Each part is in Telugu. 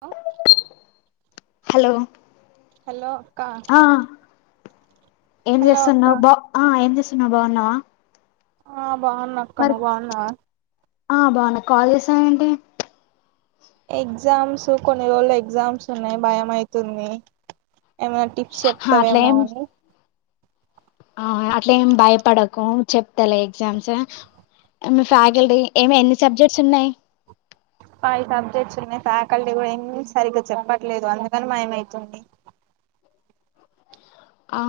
ఆ హలో హలో ఆ ఏం హలో అక్క చేస్తున్నా్ బా ఆ ఏం చేస్తు నువ్వు బాగున్నావా ఆ బాగున్నాక్క మరి నువ్వు బాగున్నావా ఆ బాగున్నా కాల్ చేసావేంటి ఎగ్జామ్స్ కొన్ని రోజుల్లో ఎగ్జామ్స్ ఉన్నాయి భయమవుతుంది ఏమైనా టిప్స్ చెప్తవేమో అట్లేం అని ఆ అట్లే ఏమి భయపడకు చెప్తలే ఎగ్జామ్స్ మీ ఫ్యాకల్టీ ఏమే ఎన్ని సబ్జెక్ట్స్ ఉన్నాయి ఫైవ్ సబ్జెక్ట్స్ ఉన్నాయి ఫ్యాకల్టీ కూడా ఏమి సరిగా చెప్పట్లేదు అందుకని భయమైతుంది ఆ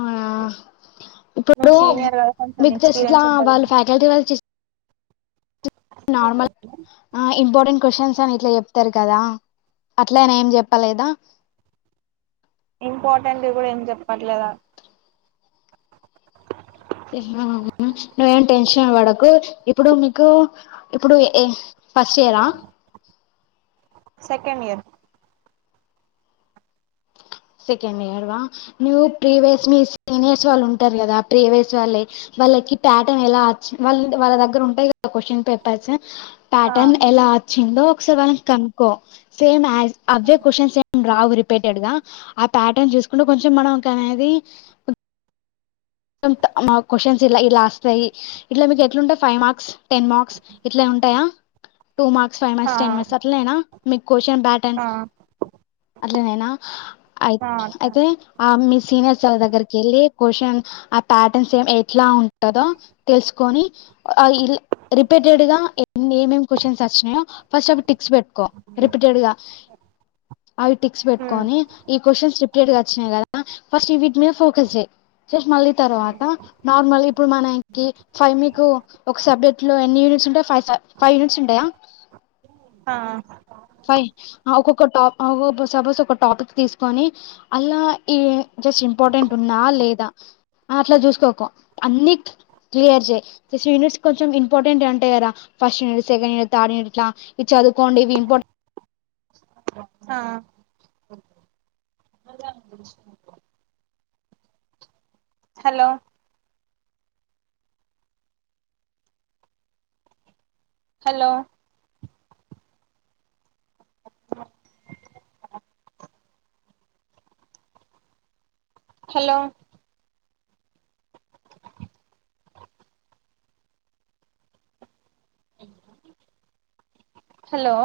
ఇప్పుడు నువ్వు సీనియర్ కదా కొంచెం మీకు టెస్ట్ల ఎక్స్పీరియన్స్ వాళ్ళు ఉంటదేమో ఫ్యాకల్టీ వాళ్ళు నార్మల్ ఆ ఇంపార్టెంట్ క్వశ్చన్స్ అని ఇట్లా చెప్ చెప్తారు కదా అట్లని ఏం చెప్పలేదా ఇంపార్టెంట్ వి కూడా ఏం చెప్పట్లేదా మ్మ్ నువ్వేం టెన్షన్ పడకు ఇప్పుడు మీకు ఇప్పుడు ఏ ఫస్ట్ ఇయరా సెకండ్ ఇయర్ సెకండ్ ఇయర్ వా నువు ప్రీవియస్ మీ సీనియర్స్ వాళ్ళు ఉంటారు కదా ప్రీవియస్ వాళ్ళయి వాళ్ళకి ప్యాటర్న్ ఎలా అచ్ వాళ్ళ వాళ్ళ దగ్గర ఉంటయి కదా క్వశ్చన్ పేపర్స్ ఆ ప్యాటన్ ఎలా చిందో ఒకసారి వాళ్ళని కనుకో సేమ్ ఆ అవే కశ్చన్ ఏం రావు రి పెట్టాడుగా ఆ ప్యాటర్న్ చూసుకుంటే కొంచెం మనం కనేది మా క్వశ్చన్స్ ఇలా ఇలాస్తాయి ఇట్లా మీకు ఎట్లుంటయి ఫైవ్ మార్క్స్ టెన్ మార్క్స్ ఇట్లా ఉంటాయా టూ మార్క్స్ ఫైవ్ ఆ మార్క్స్ టెన్ మార్స్ అట్లనేనా మీకు క్వశ్చన్ బ్యాటన్ ఆ అట్లా నేనా అయి ఆ అట్లానే అయితే ఆ మీ సీనియర్ సాల దగ్గరకి వెళ్లి క్వశ్చన్ ఆ ప్యాటర్న్స్ ఏ ఎట్లా ఉంటదో తెలుసుకని రిపీటెడ్ గా ఏమేం క్వశ్చన్స్ వచ్చినాయో ఫస్ట్ అవి టిక్స్ పెట్టుకో రిపీటెడ్గా అవి టిక్స్ హ్మ్ పెట్టుకోని ఈ క్వశ్చన్స్ రిపీటెడ్ గా వచ్చినాయి కదా ఫస్ట్ వీటి మీద ఫోకస్ చేయి చేసి మళ్ళీ తర్వాత నార్మల్ ఇప్పుడు మనకి ఫైవ్ మీకు ఒక సబ్జెక్ట్ లో ఎన్ని యూనిట్స్ ఉంటా ఫైవ్ ఫైవ్ యూనిట్స్ ఉంటయా ఆ ఒక్కొక్క టా ఒ సపోజ్ ఒక టాపిక్ తీసుకొని అల్లా ఈ జస్ట్ ఇంపార్టెంట్ ఉన్నా లేదా అట్లా చూసుకోకు అన్ని క్లియర్ చెయ్ యూనియర్స్ కొంచెం ఇంపార్టెంట్ అంటే కదా ఫస్ట్యూనియర్ సెకండ్ యూయర్ థడ్యూయర్ ఇట్లా ఇవి చవుకోండి ఇవి ఇంపార్టె ఆ హలో హలో హలో హలో